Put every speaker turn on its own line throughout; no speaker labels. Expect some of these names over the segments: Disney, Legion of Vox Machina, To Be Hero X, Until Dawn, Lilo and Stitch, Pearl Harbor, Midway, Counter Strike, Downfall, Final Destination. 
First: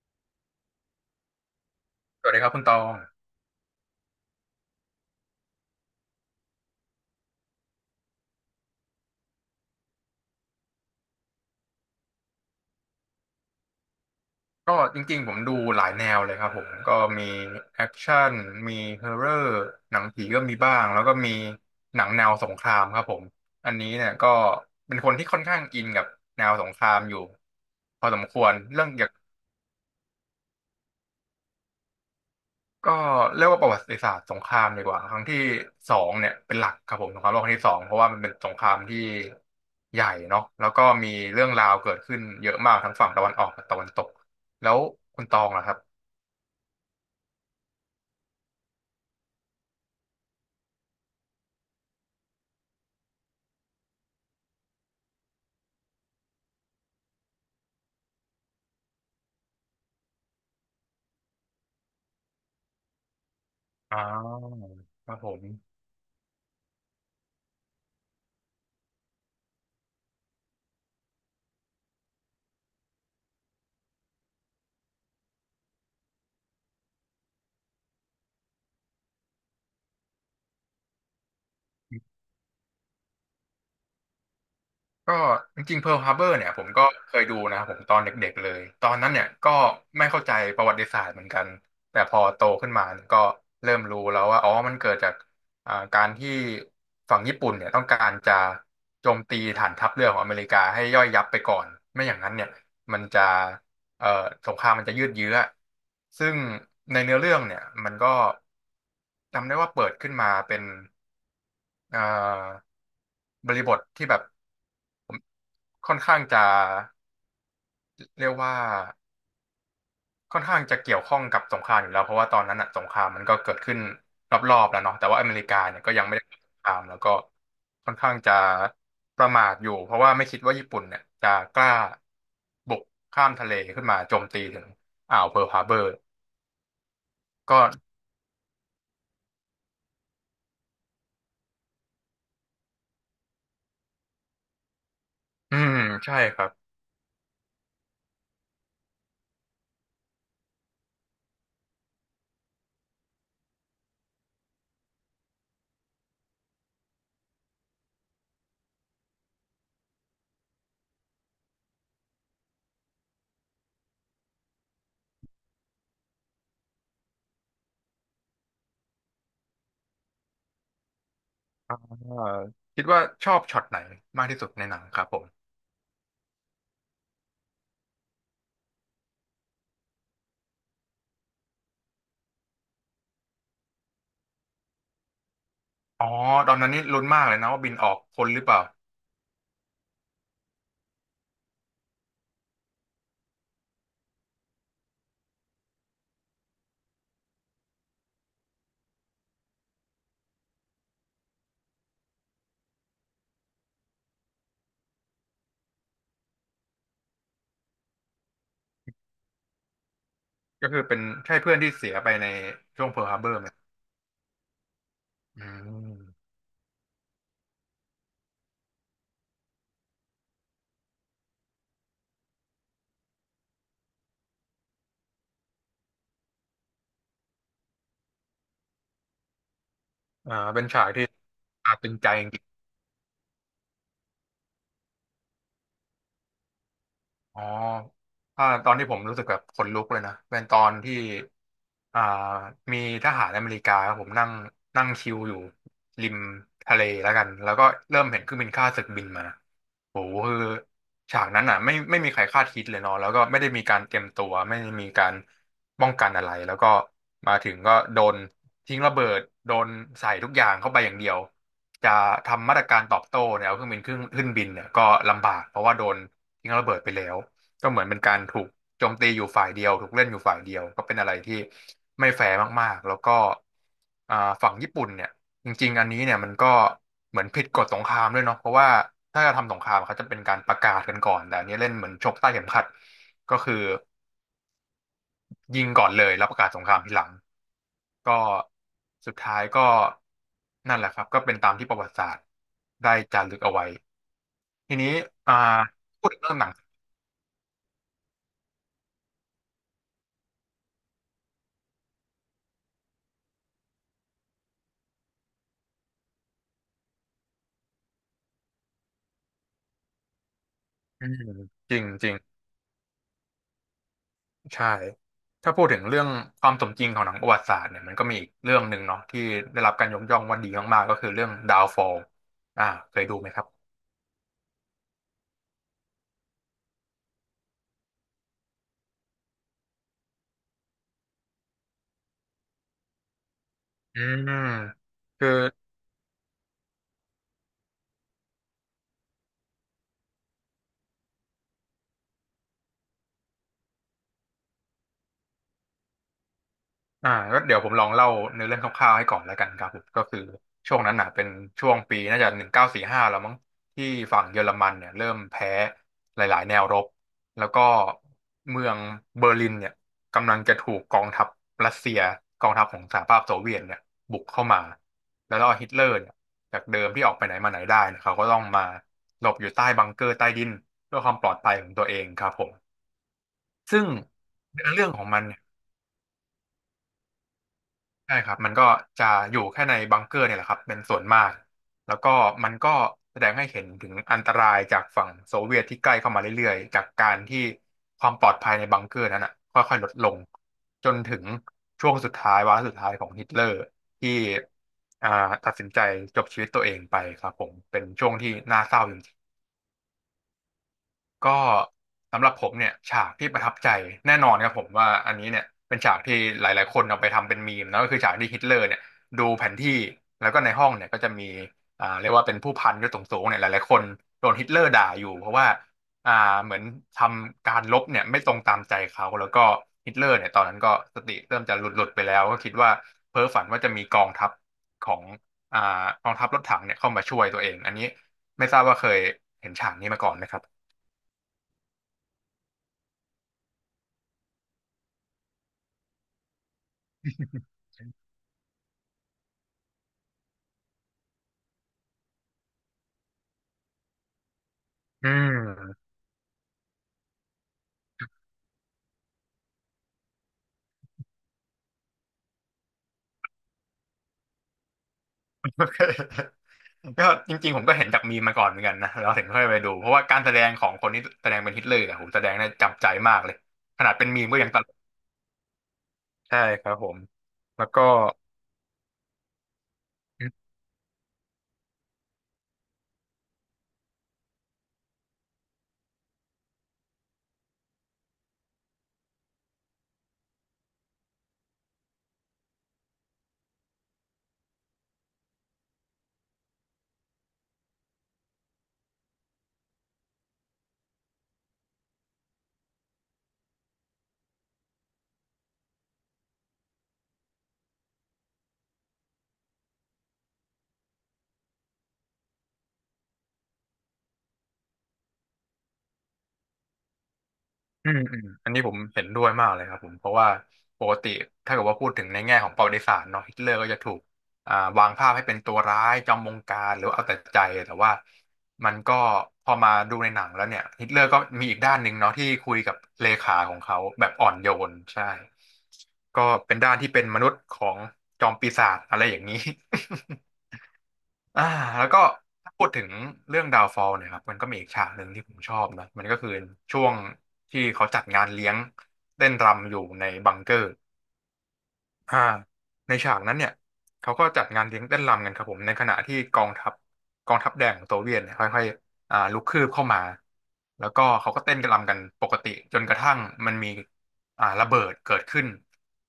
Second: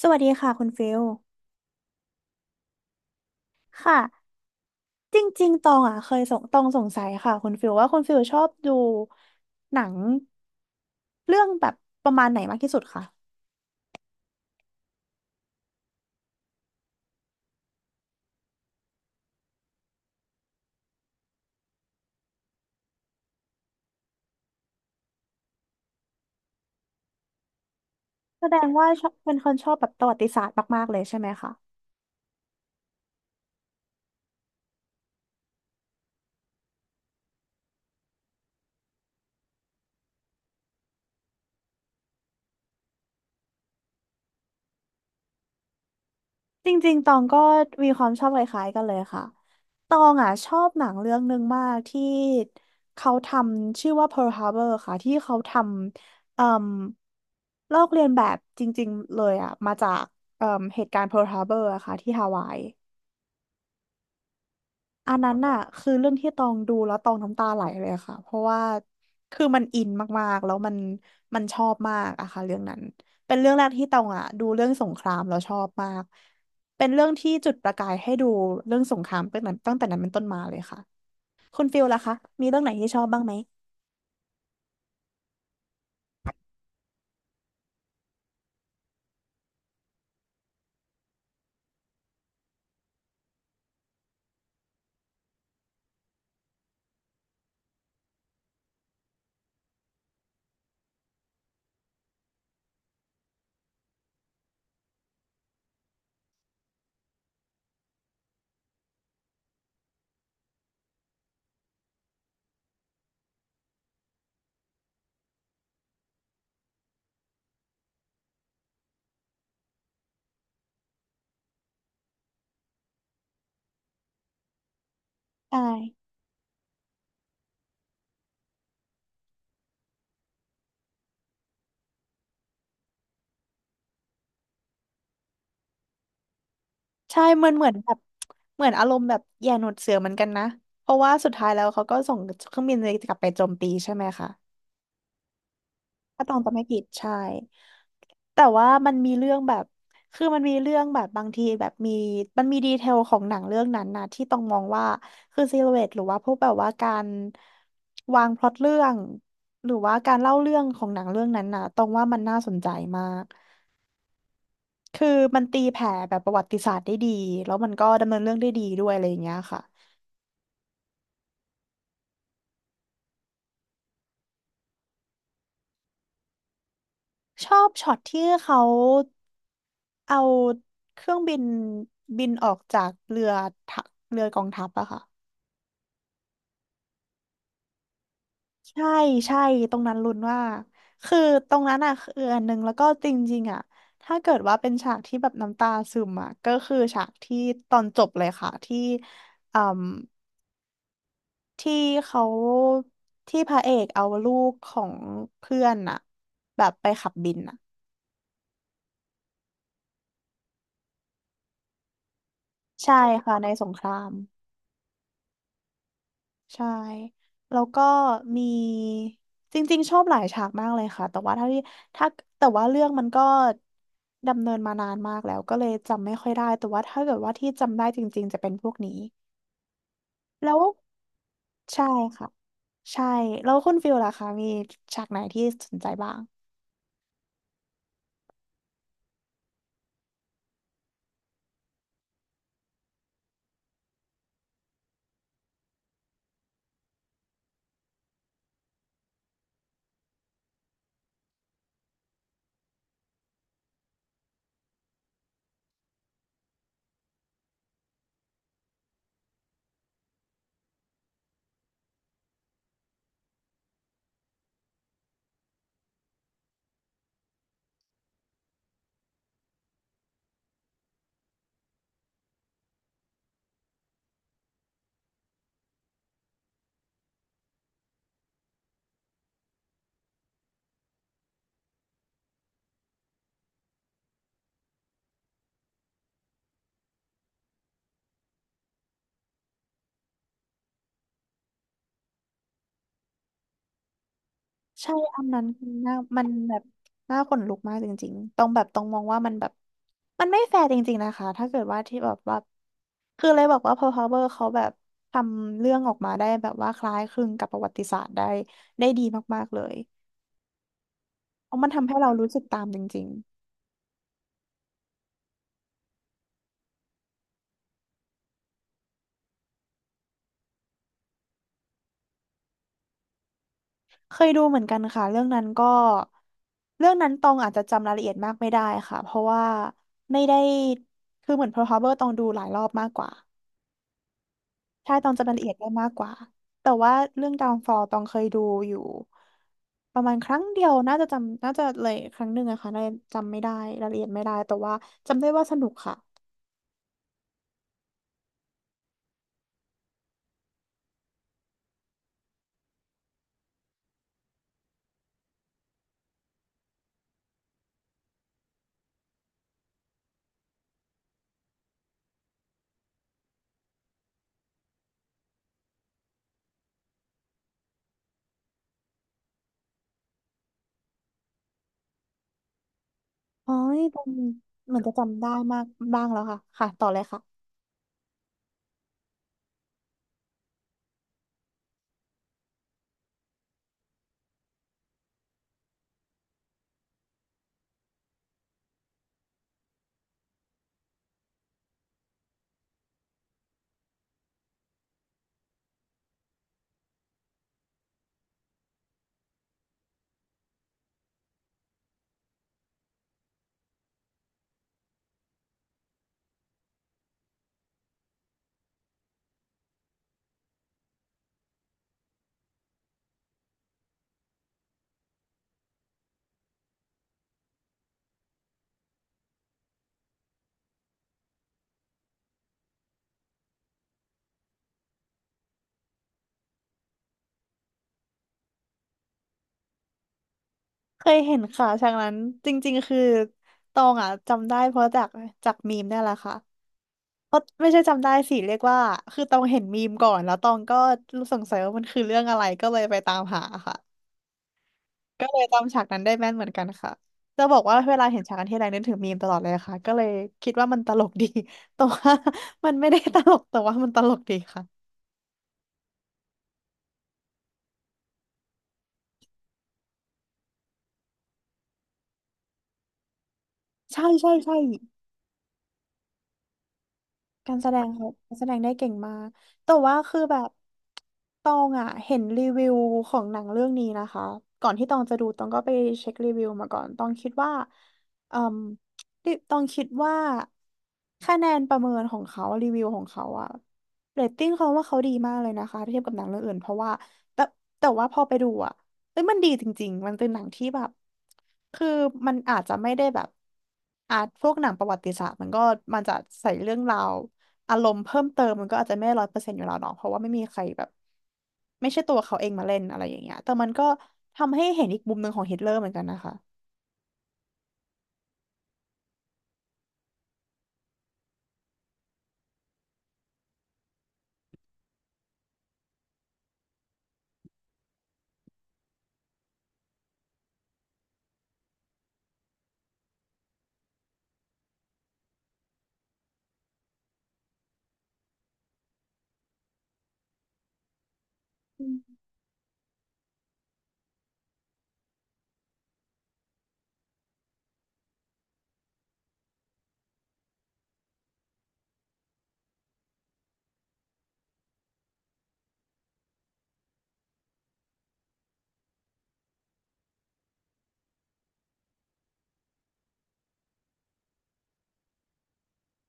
สวัสดีค่ะคุณฟิล
สวัสดีครับคุณตอง
ค่ะ จริงๆตองอ่ะเคยสงตองสงสัยค่ะคุณฟิลว่าคุณฟิลชอบดูหนังเรื่องแบบประมาณไหนมากที่สุดคะ
ก็จริงๆผมดูหลายแนวเลยครับผมก็มีแอคชั่นมีฮอร์เรอร์หนังผีก็มีบ้างแล้วก็มีหนังแนวสงครามครับผมอันนี้เนี่ยก็เป็นคนที่ค่อนข้างอินกับแนวสงครามอยู่พอสมค
แส
วร
ดง
เรื่
ว่า
องอ
ช
ยา
อ
ก
บเป็นคนชอบแบบประวัติศาสตร์มากๆเลยใช่ไหมคะ
ก็เรียกว่าประวัติศาสตร์สงครามดีกว่าครั้งที่สองเนี่ยเป็นหลักครับผมสงครามโลกครั้งที่สองเพราะว่ามันเป็นสงครามที่ใหญ่เนาะแล้วก็มีเรื่องราวเกิดขึ้นเยอะมากทั้งฝั่งตะวันออกกับตะวันตกแล้วคุณตองล่ะครับ
จริงๆตองก็มีความชอบคล้ายๆกันเลยค่ะตองอ่ะชอบหนังเรื่องหนึ่งมากที่เขาทำชื่อว่า Pearl Harbor ค่ะที่เขาทำเอ่มลอกเลียนแบบจริงๆเลยอ่ะมาจากเอ่มเหตุการณ์ Pearl Harbor อะค่ะที่ฮาวาย
อ๋อค
อั
รั
น
บผ
นั้น
ม
น่ะคือเรื่องที่ตองดูแล้วตองน้ำตาไหลเลยค่ะเพราะว่าคือมันอินมากๆแล้วมันชอบมากอะค่ะเรื่องนั้นเป็นเรื่องแรกที่ตองอะดูเรื่องสงครามแล้วชอบมากเป็นเรื่องที่จุดประกายให้ดูเรื่องสงครามตั้งแต่นั้นเป็นต้นมาเลยค่ะคุณฟิลล่ะคะมีเรื่องไหนที่ชอบบ้างไหม
ก็จริงๆ Pearl Harbor เนี่ยผมก็เคยดูนะครับผมตอนเด็กๆเลยตอนนั้นเนี่ยก็ไม่เข้าใจประวัติศาสตร์เหมือนกันแต่พอโตขึ้นมาเนี่ยก็เริ่มรู้แล้วว่าอ๋อมันเกิดจากการที่ฝั่งญี่ปุ่นเนี่ยต้องการจะโจมตีฐานทัพเรือของอเมริกาให้ย่อยยับไปก่อนไม่อย่างนั้นเนี่ยมันจะเอ่อสงครามมันจะยืดเยื้อซึ่งในเนื้อเรื่องเนี่ยมันก็จำได้ว่าเปิดขึ้นมาเป็นเอ่อ บริบทที่แบบผมค่อนข้างจะเรียกว่าค่อนข้างจะเกี่ยวข้องกับสงครามอยู่แล้วเพราะว่าตอนนั้นอะสงครามมันก็เกิดขึ้นรอบๆแล้วเนาะแต่ว่าอเมริกา
ใช่
เนี่ยก็ยังไม่ได้เกิดสงครามแล้วก็ค่อนข้างจะประมาทอยู่เพราะว่าไม่คิดว่าญี่ปุ่นเนี่ยจะกล้าบุกข้ามทะเลขึ้นมาโจมตีถึงอ่าวเพิร์ลฮาร์เบอร์
ใช่เหมือน
ก็
เหมือนแบบเหมือนอารมณ์แบบแย่หนวดเสือเหมือนกันนะเพราะว่าสุดท้ายแล้วเขาก็ส่งเครื่องบินกลับไปโจมตีใช่ไหมคะ
อืมใช่
ถ้าตอ
ค
ง
รับ
จำไม่ผิดใช่แต่ว่ามันมีเรื่องแบบคือมันมีเรื่องแบบบางทีแบบมี มันมีดีเทลของหนังเรื่องนั้นนะที่ต้องมองว่าคือซิลูเอตหรือว่าพวกแบบว่าการวางพล็อตเรื่อง หรือว่าการเล่าเรื่องของหนังเรื่องนั้นนะตองว่ามันน่าสนใจมาก คือมันตีแผ่แบบประวัติศาสตร์ได้ดีแล้วมันก็ดำเนินเรื่องได้ดีด้วยอะไรอย่างเงี้ยค่ะ
เอ่อคิดว่าชอบช็อตไหนมากที่สุดในหนังครับผม
ชอบช็อตที่เขาเอาเครื่องบินบินออกจากเรือทะเรือกองทัพอะค่ะ
อ๋อตอนนั้นนี่ลุ้นมากเลยนะว่าบินออกพ้นหรือเปล่า
ใช่ใช่ตรงนั้นลุ้นว่าคือตรงนั้นอะคืออันหนึ่งแล้วก็จริงๆอะถ้าเกิดว่าเป็นฉากที่แบบน้ำตาซึมอะก็คือฉากที่ตอนจบเลยค่ะที่อืมที่เขาที่พระเอกเอาลูกของเพื่อนอะแบบไปขับบินอะ
ก็คือเป็นใช่เพื่อนที่เสียไปในช่วง
ใช่
เพิร์ลฮาร์เบอ
ค่ะ
ร์ไห
ใน
ม
สงคราม
อืม
ใช่แล้วก็มีจริงๆชอบหลายฉากมากเลยค่ะแต่ว่าถ้าแต่ว่าเรื่องมันก็ดำเนินมานานมากแล้วก็เลยจำไม่ค่อยได้แต่ว่าถ้าเกิดว่าที่จำได้จริงๆจะเป็นพวกนี้แล้ว
เป็นฉากที่อาจ
ใช่
ตึงใจ
ค่ะใช่แล้วคุณฟิลล่ะคะมีฉากไหนที่สนใจบ้าง
อ๋อตอนที่ผมรู้สึกแบบขนลุกเลยนะเป็นตอนที่อ่ามีทหารอเมริกาครับผมนั่งนั่งชิลอยู่ริมทะเลแล้วกันแล้วก็เริ่มเห็นเครื่องบินข้าศึกบินมาโหคือฉากนั้นอ่ะไม่มีใครคาดคิดเลยเนาะแล้วก็ไม่ได้มีการเตรียมตัวไม่ได้มีการป้องกันอะไรแล้วก็มาถึงก็โดนทิ้งระเบิดโดนใส่ทุกอย่างเข้าไปอย่างเดียวจะทำมาตรการตอบโต้เนี่ยเอาเครื่องบินขึ้นบินเนี่ยก็ลำบากเพราะว่าโดน ทิ้งระเบิดไปแล้วก็เหมือนเป็นการถูกโจมตีอยู่ฝ่ายเดียวถูกเล่นอยู่ฝ่ายเดียวก็เป็นอะไรที่ไม่แฟร์มากๆแล้วก็อ่าฝั่งญี่ปุ่นเนี่ยจริงๆอันนี้เนี่ยมันก็เหมือนผิดกฎสงครามด้วยเนาะเพราะว่าถ้าจะทำสงครามเขาจะเป็นการประกาศกันก่อนแต่อันนี้เล่นเหมือนชกใต้เข็มขัดก็คือยิงก่อนเลยแล้วประกาศสงครามทีหลังก็สุดท้ายก็นั่นแหละครับก็เป็นตามที่ประวัติศาสตร์ได้จารึกเอาไว้ทีนี้
ใช่อัน
อ่า
นั้นคือหน้า
พูดถึ
มั
ง
น
เรื่องหนัง
แบบน่าขนลุกมากจริงๆตรงแบบตรงมองว่ามันแบบมันไม่แฟร์จริงๆนะคะ ถ้าเกิดว่าที่แบบว่าคือเลยบอกว่า Pearl Harbor เขาแบบทำเรื่องออกมาได้แบบว่าคล้ายคลึงกับประวัติศาสตร์ได้ดีมากๆเลย
อืม
เพราะมัน
จร
ทำให้เรา
ิง
รู้สึ
ๆ
กตามจริง
ใช่ ถ้าพูดถึงเรื่องความสมจริงของหนังประวัติศาสตร์เนี่ยมันก็มีอีกเรื่องหนึ่งเนาะที่ได้รับการยกย่องว่าดีมากๆก็คือเรื่อง Downfall อ่าเคยดูไหมครับ
ๆ เคยดูเหมือนกันค่ะเรื่องนั้นก็เรื่องนั้นตองอาจจะจำรายละเอียดมากไม่ได้ค่ะเพราะว่าไม่ได้คือเหมือน Pearl Harbor ตองดูหลายรอบมากกว่า
อืม
ใช่ตอง
คื
จำ
อ
รายละเอียดได้มากกว่าแต่ว่าเรื่อง Downfall ตองเคยดูอยู่ประมาณครั้งเดียวน่าจะจำน่าจะเลยครั้งหนึ่งอะค่ะน่าจะจำไม่ได้รายละเอียดไม่ได้แต่ว่าจำได้ว่าสนุกค่ะ
ก็เดี๋ยวผมลองเล่าเนื้อเรื่องคร่าวๆให้ก่อนแล้วกันครับผมก็คือช่วงนั้นน่ะเป็นช่วงปีน่าจะ1945แล้วมั้งที่ฝั่งเยอรมันเนี่ยเริ่มแพ้หลายๆแนวรบแล้วก็เมืองเบอร์ลินเนี่ยกำลังจะถูกกองทัพรัสเซียกองทัพของสหภาพโซเวียตเนี่ยบุกเข้ามาแล้วก็ฮิตเลอร์เนี่ยจากเดิมที่ออกไปไหนมาไหนได้เนยเขาก็ต้องมาหลบอยู่ใต้บังเกอร์ใต้ดินเพื่อความปลอดภัยของตัวเองครับผม
อ๋อ
ซึ่ง
ตอง
เนื้อ
เหมือน
เรื่อง
จะ
ของมั
จำ
น
ได้มากบ้างแล้วค่ะค่ะต่อเลยค่ะ
ใช่ครับมันก็จะอยู่แค่ในบังเกอร์เนี่ยแหละครับเป็นส่วนมากแล้วก็มันก็แสดงให้เห็นถึงอันตรายจากฝั่งโซเวียตที่ใกล้เข้ามาเรื่อยๆจากการที่ความปลอดภัยในบังเกอร์นั้นอ่ะค่อยๆลดลงจนถึงช่วงสุดท้ายวาระสุดท้ายของฮิตเลอร์ที่อ่าตัดสินใจจบชีวิตตัวเองไปครับผมเป็นช่วงที่น่าเศร้าจริงๆ ก็สำหรับผมเนี่ยฉากที่ประทับใจแน่นอนครับผมว่าอันนี้เนี่ยเป็นฉากที่หลายๆคนเอาไปทำเป็นมีมนะก็คือฉากที่ฮิตเลอร์เนี่ยดูแผนที่แล้วก็ในห้องเนี่ยก็จะมีเรียกว่าเป็นผู้พันยศสูงๆเนี่ยหลายๆคนโดนฮิตเลอร์ด่าอยู่เพราะว่าอ่าเหมือนทำการรบเนี่ยไม่ตรงตามใจเขาแล้วก็ฮิตเลอร์เนี่ยตอนนั้นก็สติเริ่มจะหลุดๆไปแล้วก็คิดว่าเพ้อฝันว่าจะมีกองทัพของอ่ากองทัพรถถังเนี่ยเข้ามาช่วยตัวเองอันนี้ไม่ทราบว่าเคยเห็นฉากนี้มาก่อนไหมครับ
เคยเห็นค่ะฉากนั้นจริงๆคือตองอะจำได้เพราะจากมีมเนี่ยแหละค่ะเพราะไม่ใช่จำได้สิเรียกว่าคือตองเห็นมีมก่อนแล้วตองก็รู้สงสัยว่ามันคือเรื่องอะไรก็เลยไปตามหาค่ะ
อื
ก็เลยจำฉา
ม
กนั้นได้แม่นเหมือนกันค่ะ จะบอกว่าเวลาเห็นฉากนันที่ไรนึกถึงมีมตลอดเลยค่ะ ก็เลยคิดว่ามันตลกดี แต่ว่า มันไม่ได้ตลกแต่ว่ามันตลกดีค่ะ
โอเคก็จริงๆผมก็เห็นจากมีมมาก่อนเหมือนกันนะเราถึงค่อยไปดูเพราะว่าการแสดงของคนที่แสดงเป็นฮิตเลอร์เนี่ยโหแสดงได้จับใจมากเลยขนาด
ใช่
เป็นมีม
ใช่
ก็ยัง
ใช่
ตลกใช่ครับผม
การ
แล้
แส
ว
ด
ก็
งเขาการแสดงได้เก่งมากแต่ว่าคือแบบตองอ่ะเห็นรีวิวของหนังเรื่องนี้นะคะก่อนที่ตองจะดูตองก็ไปเช็ครีวิวมาก่อนตองคิดว่าเอ่มดิตองคิดว่าคะแนนประเมินของเขารีวิวของเขาอะเรตติ้งเขาว่าเขาดีมากเลยนะคะถ้าเทียบกับหนังเรื่องอื่นเพราะว่าแต่แต่ว่าพอไปดูอะ เอ้ยมันดีจริงๆ มันเป็นหนังที่แบบ คือมันอาจจะไม่ได้แบบอ่ะพวกหนังประวัติศาสตร์มันก็มันจะใส่เรื่องราวอารมณ์เพิ่มเติมมันก็อาจจะไม่100%อยู่แล้วเนาะเพราะว่าไม่มีใครแบบไม่ใช่ตัวเขาเองมาเล่นอะไรอย่างเงี้ยแต่มันก็ทำให้เห็นอีกมุมหนึ่งของฮิตเลอร์เหมือนกันนะคะ
อืมอืมอันนี้ผมเห็นด้วยมากเลยครับผมเพราะว่าปกติถ้าเกิดว่าพูดถึงในแง่ของประวัติศาสตร์เนาะฮิตเลอร์ก็จะถูกอ่าวางภาพให้เป็นตัวร้ายจอมบงการหรือว่าเอาแต่ใจแต่ว่ามันก็พอมาดูในหนังแล้วเนี่ยฮิตเลอร์ก็มีอีกด้านหนึ่งเนาะที่คุยกับเลขาของเขาแบบอ่อนโยนใช่ก็เป็นด้านที่เป็นมนุษย์ของจอมปีศาจอะไรอย่างนี้ อ่า
อื
แล้วก็
ม
ถ้าพูดถึงเรื่องดาวฟอลเนี่ยครับมันก็มีอีกฉากหนึ่งที่ผมชอบนะมันก็คือช่วงที่เขาจัดงานเลี้ยงเต้นรำอยู่ในบังเกอร์ อ่าในฉากนั้นเนี่ยเขาก็จัดงานเลี้ยงเต้นรำกันครับผมในขณะที่กองทัพกองทัพแดงของโซเวียตเนี่ยค่อยๆลุกคืบเข้ามาแล้วก็เขาก็เต้นกันรำกันปกติจนกระทั่งมันมีระเบิดเกิดขึ้น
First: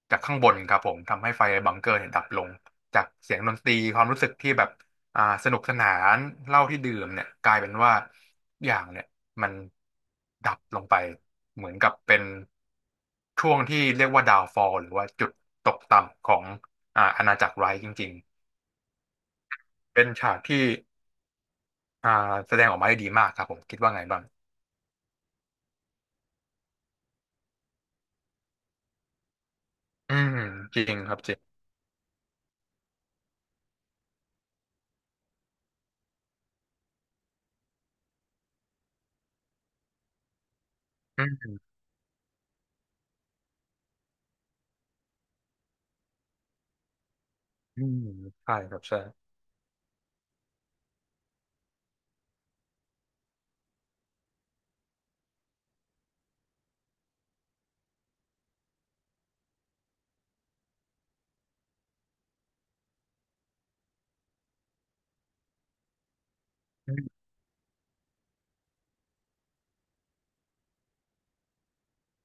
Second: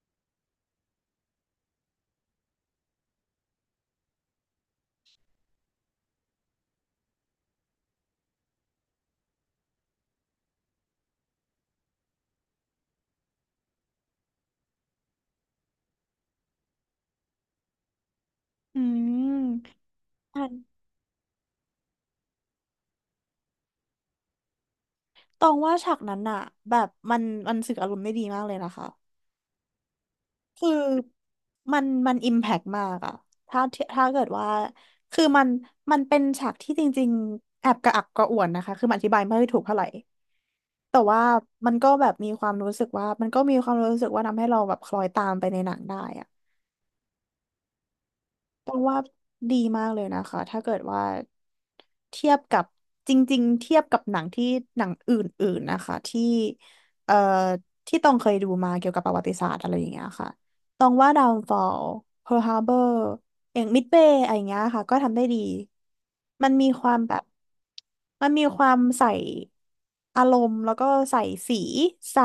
จากข้างบนครับผมทำให้ไฟในบังเกอร์เนี่ยดับลงจากเสียงดนตรีความรู้สึกที่แบบสนุกสนานเหล้าที่ดื่มเนี่ยกลายเป็นว่า อย่างเนี่ยมันดับลงไปเหมือนกับเป็นช่วงที่เรียกว่าดาวฟอลหรือว่าจุดตกต่ำของอาณาจักรไรท์จริง
อืม
ๆเป็นฉาก
อัน
ที่อ่าแสดงออกมาได้ดีมากครับผมคิดว่าไงบ้าง
ตองว่าฉากนั้นอะแบบมันสื่ออารมณ์ได้ดีมากเลยนะคะ
อืม
คื
จริ
อ
งครับจริง
มันอิมแพกมากอะถ้าถ้าเกิดว่าคือมันมันเป็นฉากที่จริงๆแอบกระอักกระอ่วนนะคะ คือมันอธิบายไม่ถูกเท่าไหร่ แต่ว่า
อืม
มันก็แบบมีความรู้สึกว่ามันก็มีความรู้สึกว่าทำให้เราแบบคล้อยตามไปในหนังได้อะ
อืมใช่
ต้
ค
อ
รั
ง
บ
ว่า
ใช่
ดีมากเลยนะคะถ้าเกิดว่าเทียบกับจริงๆเทียบกับหนังที่หนังอื่นๆนะคะที่เอ่อที่ต้องเคยดูมาเกี่ยวกับประวัติศาสตร์อะไรอย่างเงี้ยค่ะต้องว่า Downfall Pearl Harbor อย่าง Midway อะไรอย่างเงี้ยค่ะก็ทำได้ดีมันมีค
อื
วามแบ
ม
บมันมีความใส่อารมณ์แล้วก็ใส่สีใส่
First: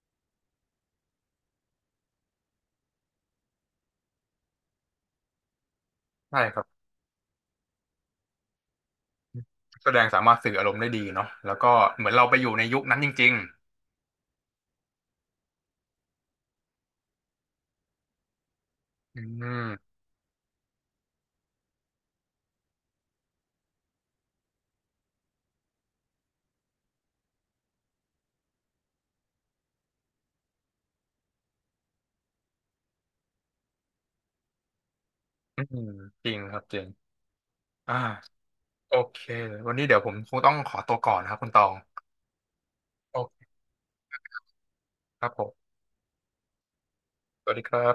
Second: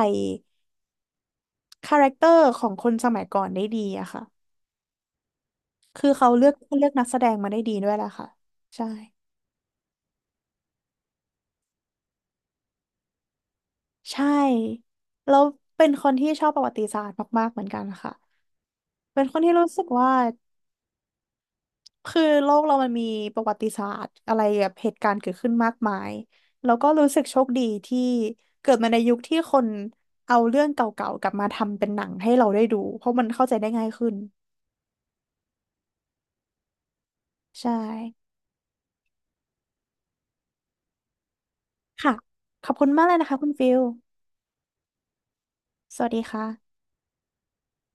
คาแรคเตอร์ของคนสมัยก่อนได้ดีอะค่ะ คือเขา
ใช่
เลือก
ครับ
เลือกนักแสดงมาได้ดีด้วยแหละค่ะใช่
แสดงสามารถสื่ออารมณ์ได้ดีเนาะแล้วก็เหมือนเราไปอยู่ในยุคนั้นจริง
ใช่แล้วเป็นคนที่ชอบประวัติศาสตร์มากๆเหมือนกันค่ะ
ๆอื
เป็นคน
ม
ที่รู้สึกว่าคือโลกเรามันมีประวัติศาสตร์อะไรแบบเหตุการณ์เกิดขึ้นมากมายแล้วก็รู้สึกโชคดีที่เกิดมาในยุคที่คนเอาเรื่องเก่าๆกลับมาทำเป็นหนังให้เราได้ดูเพราะมันเข้าใจได้ง่ายขึ้น
อืมจริงครับจริง
ใช
อ่า
่
โอเควันนี้เดี๋ยวผมคงต้องขอตัวก่อนนะครับคุณตอง
ค่ะขอบคุณมากเลยนะคะคุณฟิล
ครับผม
สวัสดีค่ะ
สวัสดีครับ